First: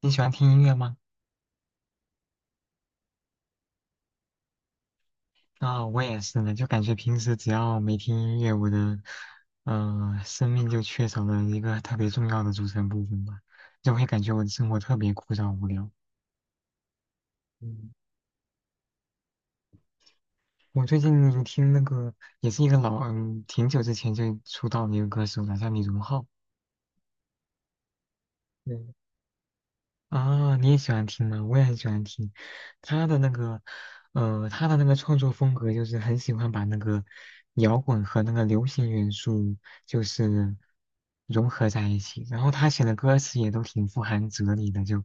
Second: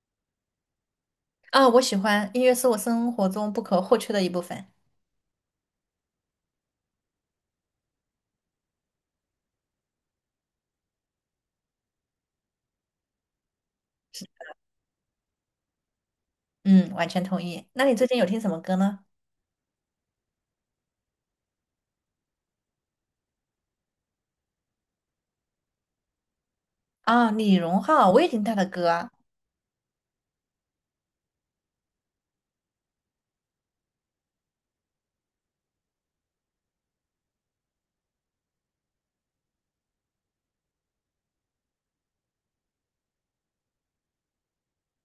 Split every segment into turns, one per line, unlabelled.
你喜欢听音乐吗？
啊，我喜欢音乐是我生活中不可或缺的一部分。
啊、我也是呢，就感觉平时只要没听音乐，我的生命就缺少了一个特别重要的组成部分吧，就会感觉我的生活特别枯燥无聊。
嗯，完全同意。那
嗯，
你最近有听什么歌呢？
我最近听那个也是一个老挺久之前就出道的一个歌手了，叫李荣浩。
啊，李荣浩，我也听他的
对
歌啊。
啊，你也喜欢听吗？我也很喜欢听他的那个，他的那个创作风格就是很喜欢把那个摇滚和那个流行元素就是融合在一起，然后他写的歌词也都挺富含哲理的，就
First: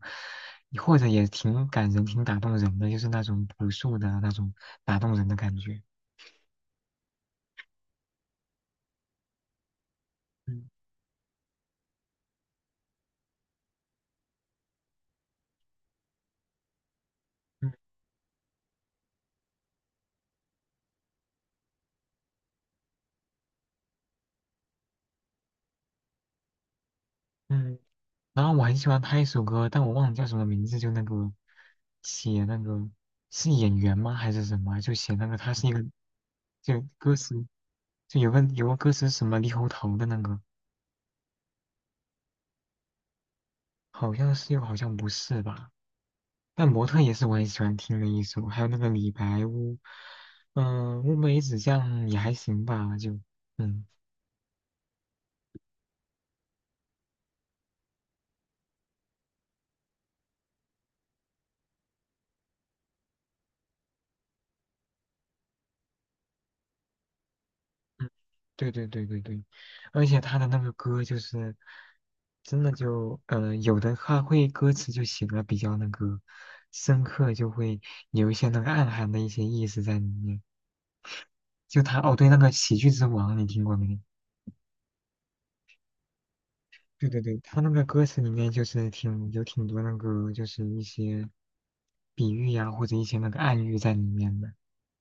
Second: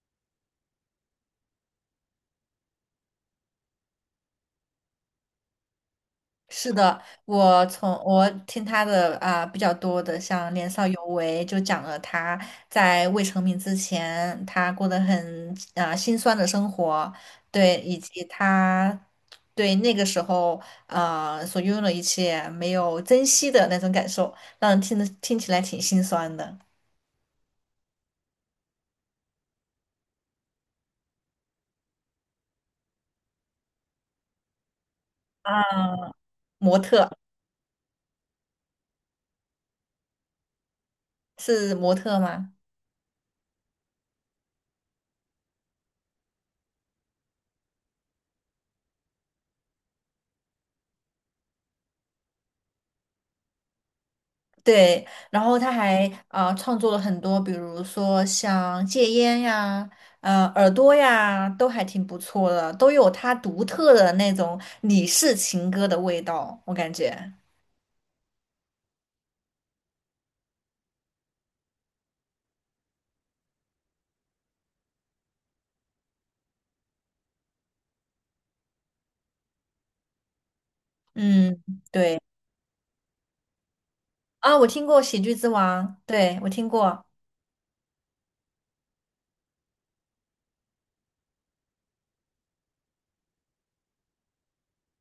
或者也挺感人、挺打动人的，就是那种朴素的那种打动人的感觉。
是的，我从我听他的比较多的，像
嗯
《年少有为》，就讲了他在未成名之前，他过得很辛酸的生活，
嗯
对，以及他对那个时候所拥有的一切没有珍惜的那种感受，让人听得听起来挺心酸的。
嗯，然后我很喜欢他一首歌，但我忘了叫什么名字，就那个写那个是演员吗还是什么？就写那个他
啊，
是一个
模
就
特。
歌词，就有个歌词是什么猕猴桃的那个，
是模特吗？
好像是又好像不是吧？但模特也是我很喜欢听的一首，还有那个李白乌，嗯、乌梅子酱也还行吧，就嗯。
对，然后他还创作了很多，比如说像戒烟呀、耳朵呀，都还挺不错的，都有他独特的那种李氏情歌的味道，我感觉。
对对对对对，而且他的那个歌就是，真的就，有的他会歌词就写的比较那个深刻，就会有一些那个暗含的一些意思在里面。
嗯，
就他，哦，
对。
对，那个《喜剧之王》你听过没？
啊，我听过《喜剧之王》，对，我听过。
对对对，他那个歌词里面就是挺有挺多那个就是一些比喻呀、或者一些那个暗喻在里面的。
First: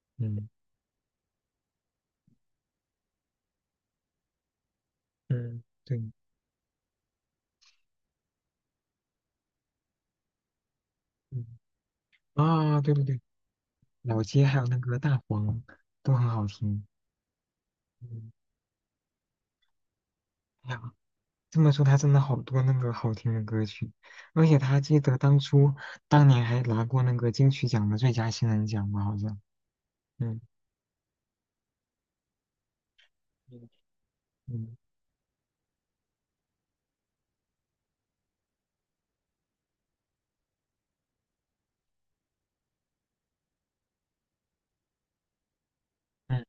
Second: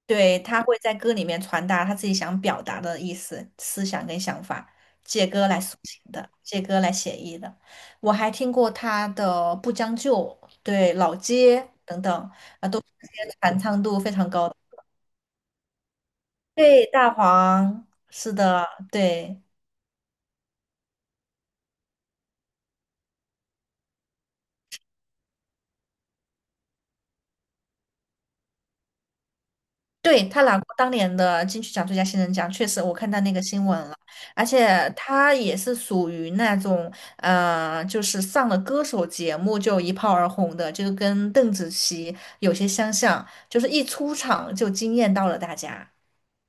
对，
嗯
他会在歌里面传达他自己想表达的意思、思想跟想法，借歌来
嗯，
抒
对，
情的，借歌来写意的。我还听过他的《不将就》、对《老
嗯
街》等等，
啊，对对
这些
对，
传唱度非
老
常
街
高的。
还有那个大黄都很好
对，
听。
大黄，
嗯。
是的，对。
哎呀这么说，他真的好多那个好听的歌曲，而且他记得当初当年还拿过那个金曲奖的最佳新人奖吧，好像。
对，
嗯
他拿过当年的金曲奖最佳新人奖，确实我看到那个
嗯
新闻了，而
嗯
且他也是属于那种，就是上了歌手节目就一炮而红的，就跟邓紫棋有些相像，就是一出场就惊艳到了大家。
嗯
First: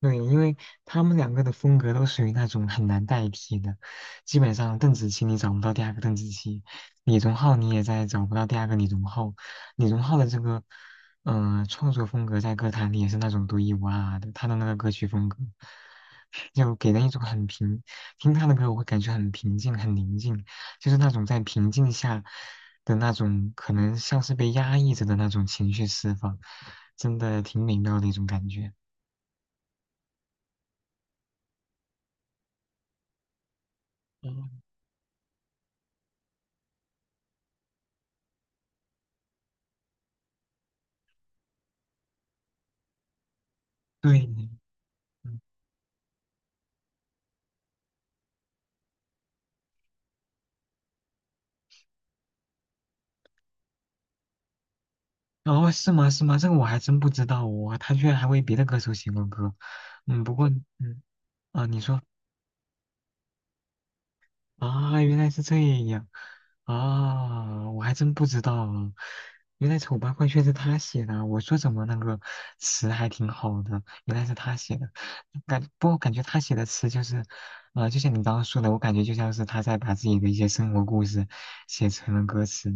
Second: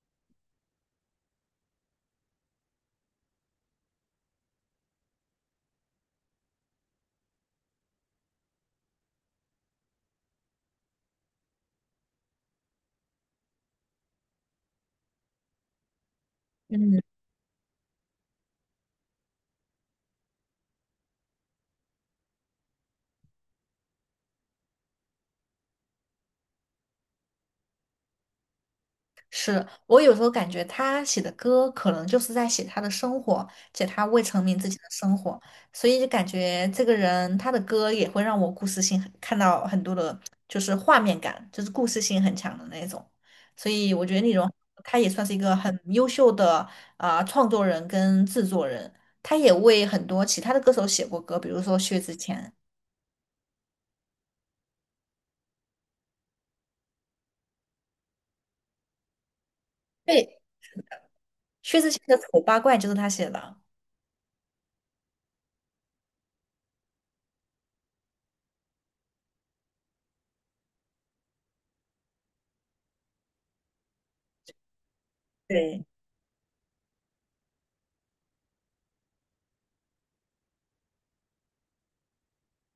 对，因为他们两个的风格都属于那种很难代替的，基本上邓紫棋你找不到第二个邓紫棋，李荣浩你也在找不到第二个李荣浩。李荣浩的这个，嗯、创作风格在歌坛里也是那种独一无二的，他的那个歌曲风格，就给
嗯。
人一种很平，听他的歌我会感觉很平静、很宁静，就是那种在平静下的那种，可能像是被压抑着的那种情绪释放，真的挺美妙的一种感觉。
是，我有时候感觉他写的歌可能就是在写他的生活，写他未成名自己的生活，所以就感觉这个人他的歌也会让我故事性很看到很多的，就是画面感，就是故事性很强的那种。所以我觉
对，
得那种他也算是一
嗯，
个很优秀的创作人跟制作人，他也为很多其他的歌手写过歌，比如说薛之谦，
哦，是吗？是吗？这个我还真不知道哦，他居然还为别的歌手写过歌，嗯，不
对，
过，嗯，啊，你
薛之谦
说
的《丑八怪》就是他写的。
啊，原来是这样，啊，我还真不知道啊原来《丑八怪》却是他写的啊，我说怎么那个词还挺好的，原来是他写的，感，
对。
不过感觉他写的词就是，啊，就像你刚刚说的，我感觉就像是他在把自己的一些生活故事写成了歌词，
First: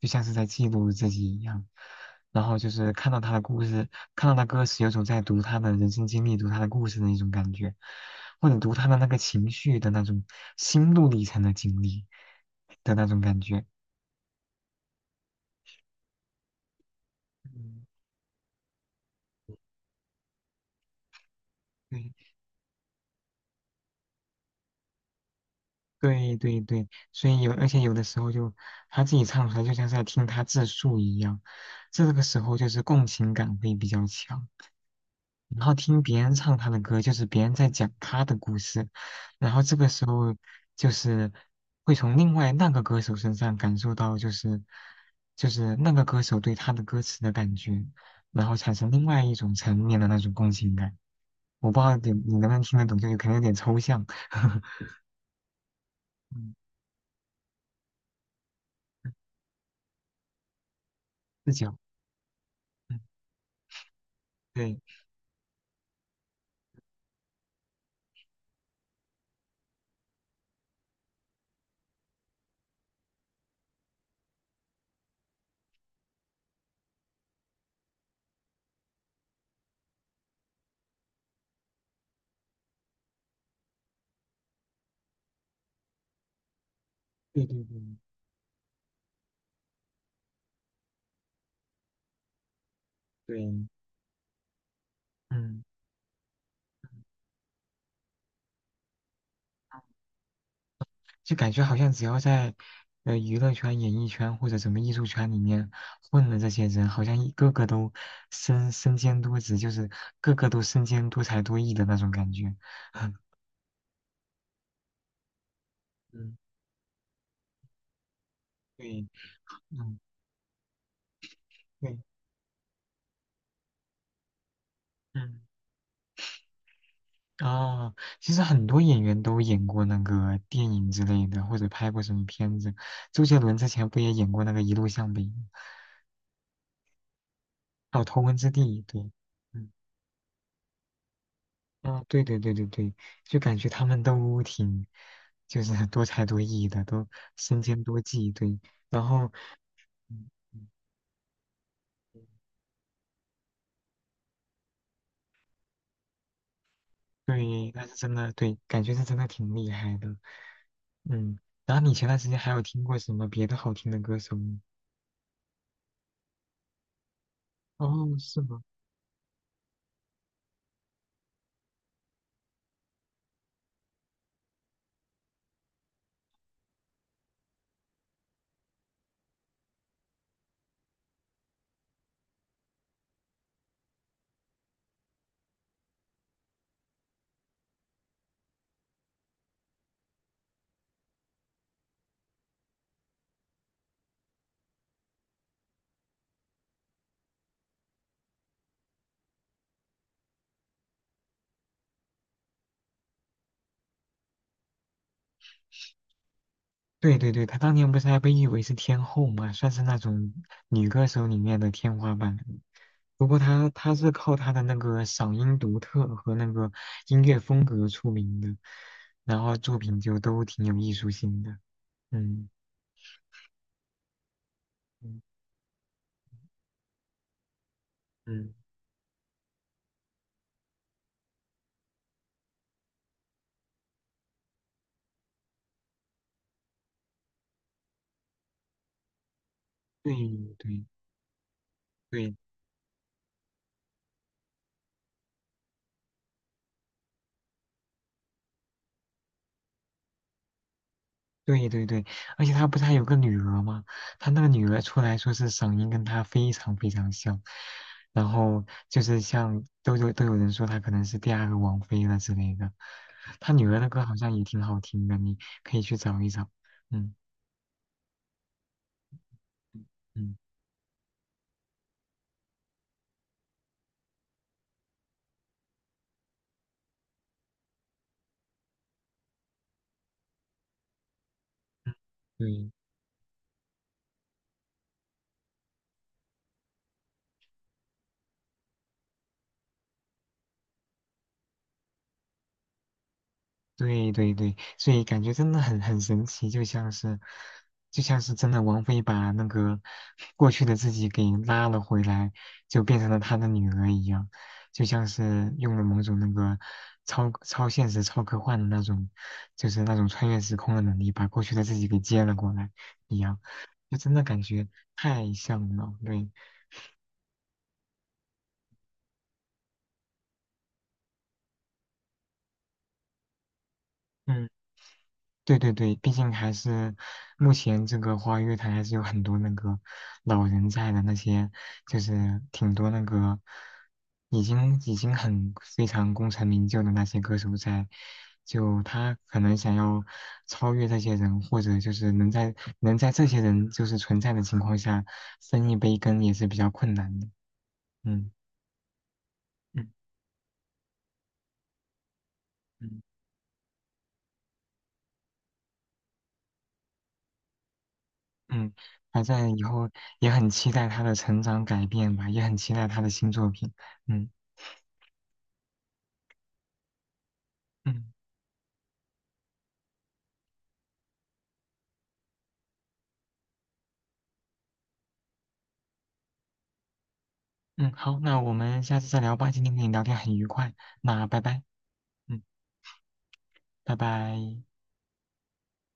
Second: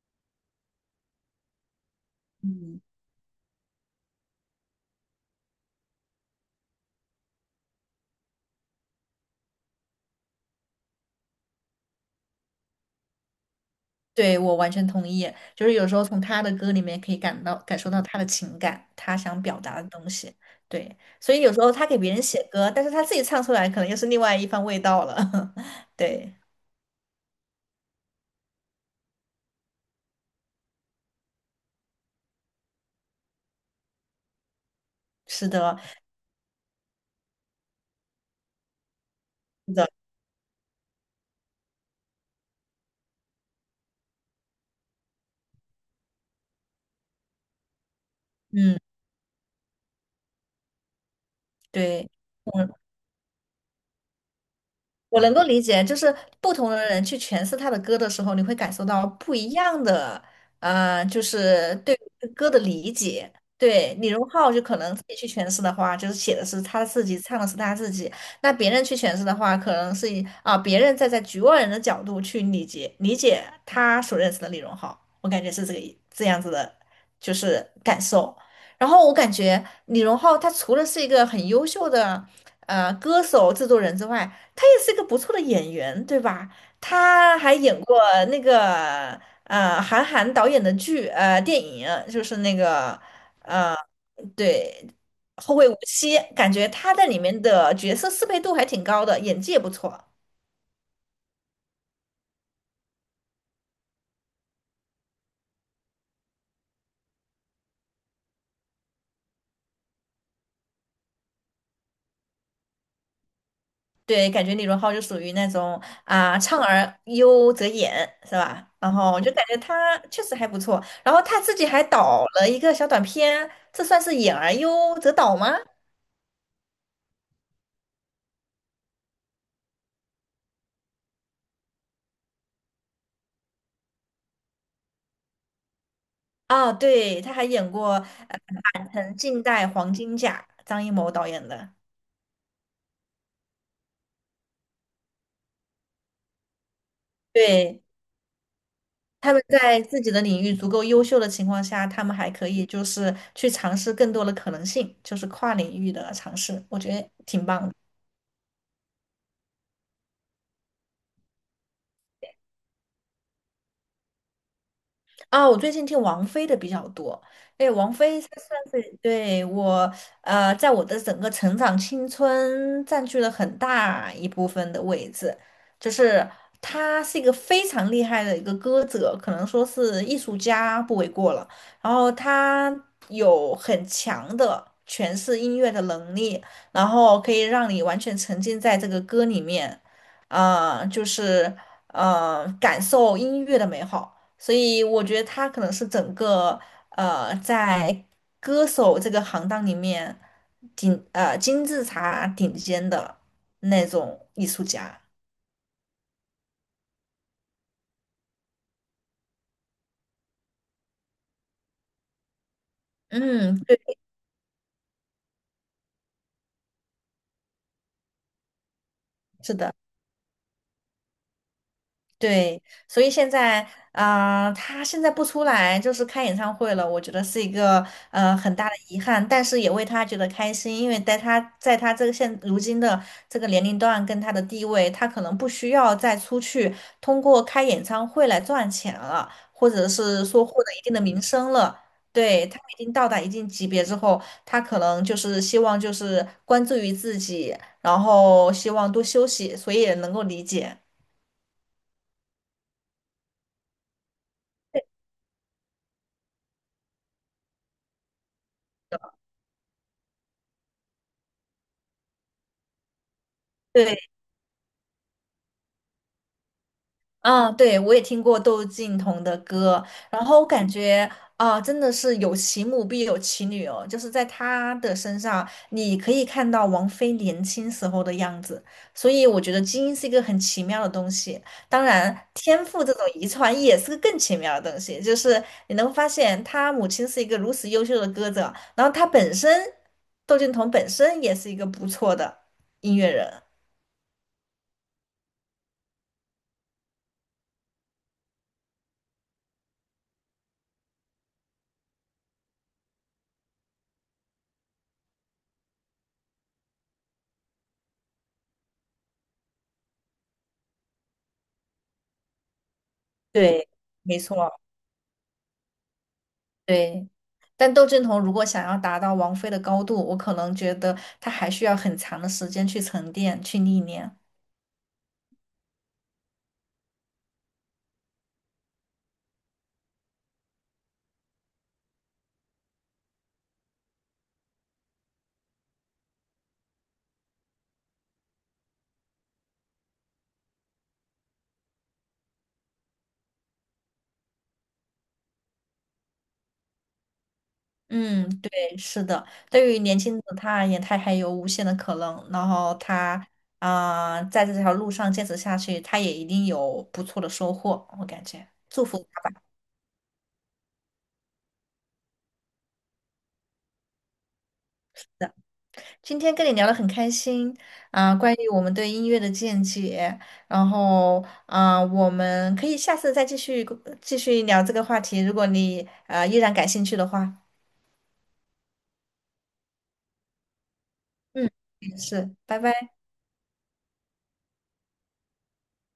就像是在记录自己一样。然后就是看到他的故事，看到他歌词，有种在读他的人生经历、读他的故事的一种感觉，或者读他的那个情绪的那种心路历程的经历的那种感觉。
对，我完全同意，就是有时候从他的歌里面可以感到感
嗯，
受到他的情感，他想表达的东西。对，所以有时候他给别人写歌，但是他自己唱出来，可能又是另外一番味道了。对，
对对对对，所以有，而且有的时候就他自己唱出来，就像是在听他自述一样，这个时候就是共情感会比较强。
是
然后
的，
听别人唱他的歌，就是别人在讲他的故事，然后
是
这个
的，
时候就是会从另外那个歌手身上感受到，就是就是那个歌手对他的歌词的感觉，然后产
嗯，
生另外一种层面的那种共情感。我不知道
对。
你能不能
嗯。
听得懂，就是可能有点抽象，
我能够理解，就是不
嗯，
同的人去诠释他的歌的时候，你会感受到不一样的，就
视
是
角，
对歌的理
嗯，
解。对，李荣浩就可
对，
能自己去诠释的话，就是写的是他自己，唱的是他自己；那别人去诠释的话，可能是以别人站在局外人的角度去理解他所认识的李荣浩。我感觉是这个意这样子的，就是感受。然后我感觉李荣浩他除了是一个很优秀的歌手、制作人之外，他也是一个不错的演员，对吧？他
对
还
对
演
对
过那个韩寒导演的剧电影，就是那个
对，
对《后
嗯。
会无期》，感觉他在里面的角色适配度还挺高的，演技也不错。
就感觉好像只要在娱乐圈、演艺圈或者什么艺术圈里面混的这些人，好像一个个都身兼多职，就是个个都身兼多才多艺的那种感觉。
对，感觉李荣浩就属于那种
嗯，
唱而优则演，是吧？然
对，
后我就感觉
嗯，
他确实还不错，然后他自己还
对，
导了一个小短片，这算是演而优则导
嗯，
吗？
啊，其实很多演员都演过那个电影之类的，或者拍过什么片子。周杰伦之前不也演过那个《一路向北》吗？
啊，对，他还演过。
还有《头文
呃
字 D》，对，
很近代
嗯。
黄金甲，张艺谋导演的。
啊，对对对对对，就感觉他们都挺，就是多才多艺的，都身兼
对，
多技，对，然后，
他们在自己的
嗯
领域足够优秀的情况下，他们还可以就是去尝试更多的可能性，就是跨领域的尝试，我觉得挺棒
对，
的。
那是真的，对，感觉是真的挺厉害的，嗯，然后你前段时间还有听过什么别的好听的歌手吗？
啊，我最近听王菲的比较多。哎，王
哦，
菲她
是吗？
算是对我，在我的整个成长青春占据了很大一部分的位置。就是她是一个非常厉害的一个歌者，可能说是艺术家不为过了。然后她有很强的诠释音乐的能力，然后可以让你完全沉浸在这个歌里面，啊、就是感受音乐的美好。所以我觉得他可能是整个在歌手这个行当里面金字塔顶尖的那种艺术家。
对对对，她当年不是还被誉为是天后嘛，算是那种女歌手里面的天花板。不过
嗯，
他
对，
他是靠他的那个嗓音独特和那个音乐风格出名的，然
是
后
的。
作品就都挺有艺术性的。嗯
对，所以现在，啊，他现在
嗯
不出来，就是开演唱会了，我觉得是一个很
嗯，
大的遗憾，但是也为他觉得开心，因为在他这个现如今的这个年龄段跟他的地位，他可能不需要再出去通过开演唱会来赚钱了，或者
对
是说获得一
对
定的名声了。
对
对，他已经到达一定级别之后，他可能就是希望就是关注于自己，然后希望多休息，所以也能够理解。
对对对，而且他不是还有个女儿吗？他那个女儿出来说是嗓音跟他非常非常像，然后就是像都有人说他可能是第二个王菲了之类的。他女儿的
对。
歌好像也挺好听的，你可以去找一找。嗯
嗯，对，我也听过窦靖童的歌，然
嗯，
后我感觉啊，真的是有其母必有其女哦，就是在他的身上，你可以看到王菲年轻时候的样子，所以我觉得基因是一个很奇妙的东西，当然天
对。
赋这种遗传也是个更奇妙的东西，就是你能发现他母亲是一个如此优秀的歌者，然后他本身，窦靖童本身也是一个不错的音乐人，
对对对，所以感觉真的很很神奇，就像是，就像是真的王菲把那个过去的自己给拉了回来，就变成了她的女儿一样，就像是用了某种那个超现实、超科幻的那种，就是那种穿越时空的能力，把过去的自己给接了过来一样，
对，
就真
没
的感
错。
觉太像了。对，
对，但窦靖童如果想要达到王菲的高度，我可能觉得他还需要很长的时间去沉淀、去历练。
嗯。对对对，毕竟还是目前这个花乐坛还是有很多那个老人在的，那些就是挺多那个已经很非常功成名就的那些歌手在，就他可能想要超越这些人，或者就是能在这些人就是存在的情况下分一杯羹也是比较困难的。
嗯，
嗯
对，是的。对于
嗯
年轻的他而言，他还有无限的可能。然后
嗯
他在这条路上坚持下去，他也一定有不错的收获。我感觉，
嗯，
祝福。
反正以后也很期待他的成长改变吧，也很期待他的新作品。嗯。
今天跟你聊得很开心
嗯
啊，关于我们对音乐的见解，然后啊，我们可以下次再继续聊这个话题，如果你依然感兴趣的话，
嗯，好，那我们下次再聊吧。今天跟你聊天很愉快，那拜
嗯，
拜。
是，
嗯，
拜拜。
拜拜。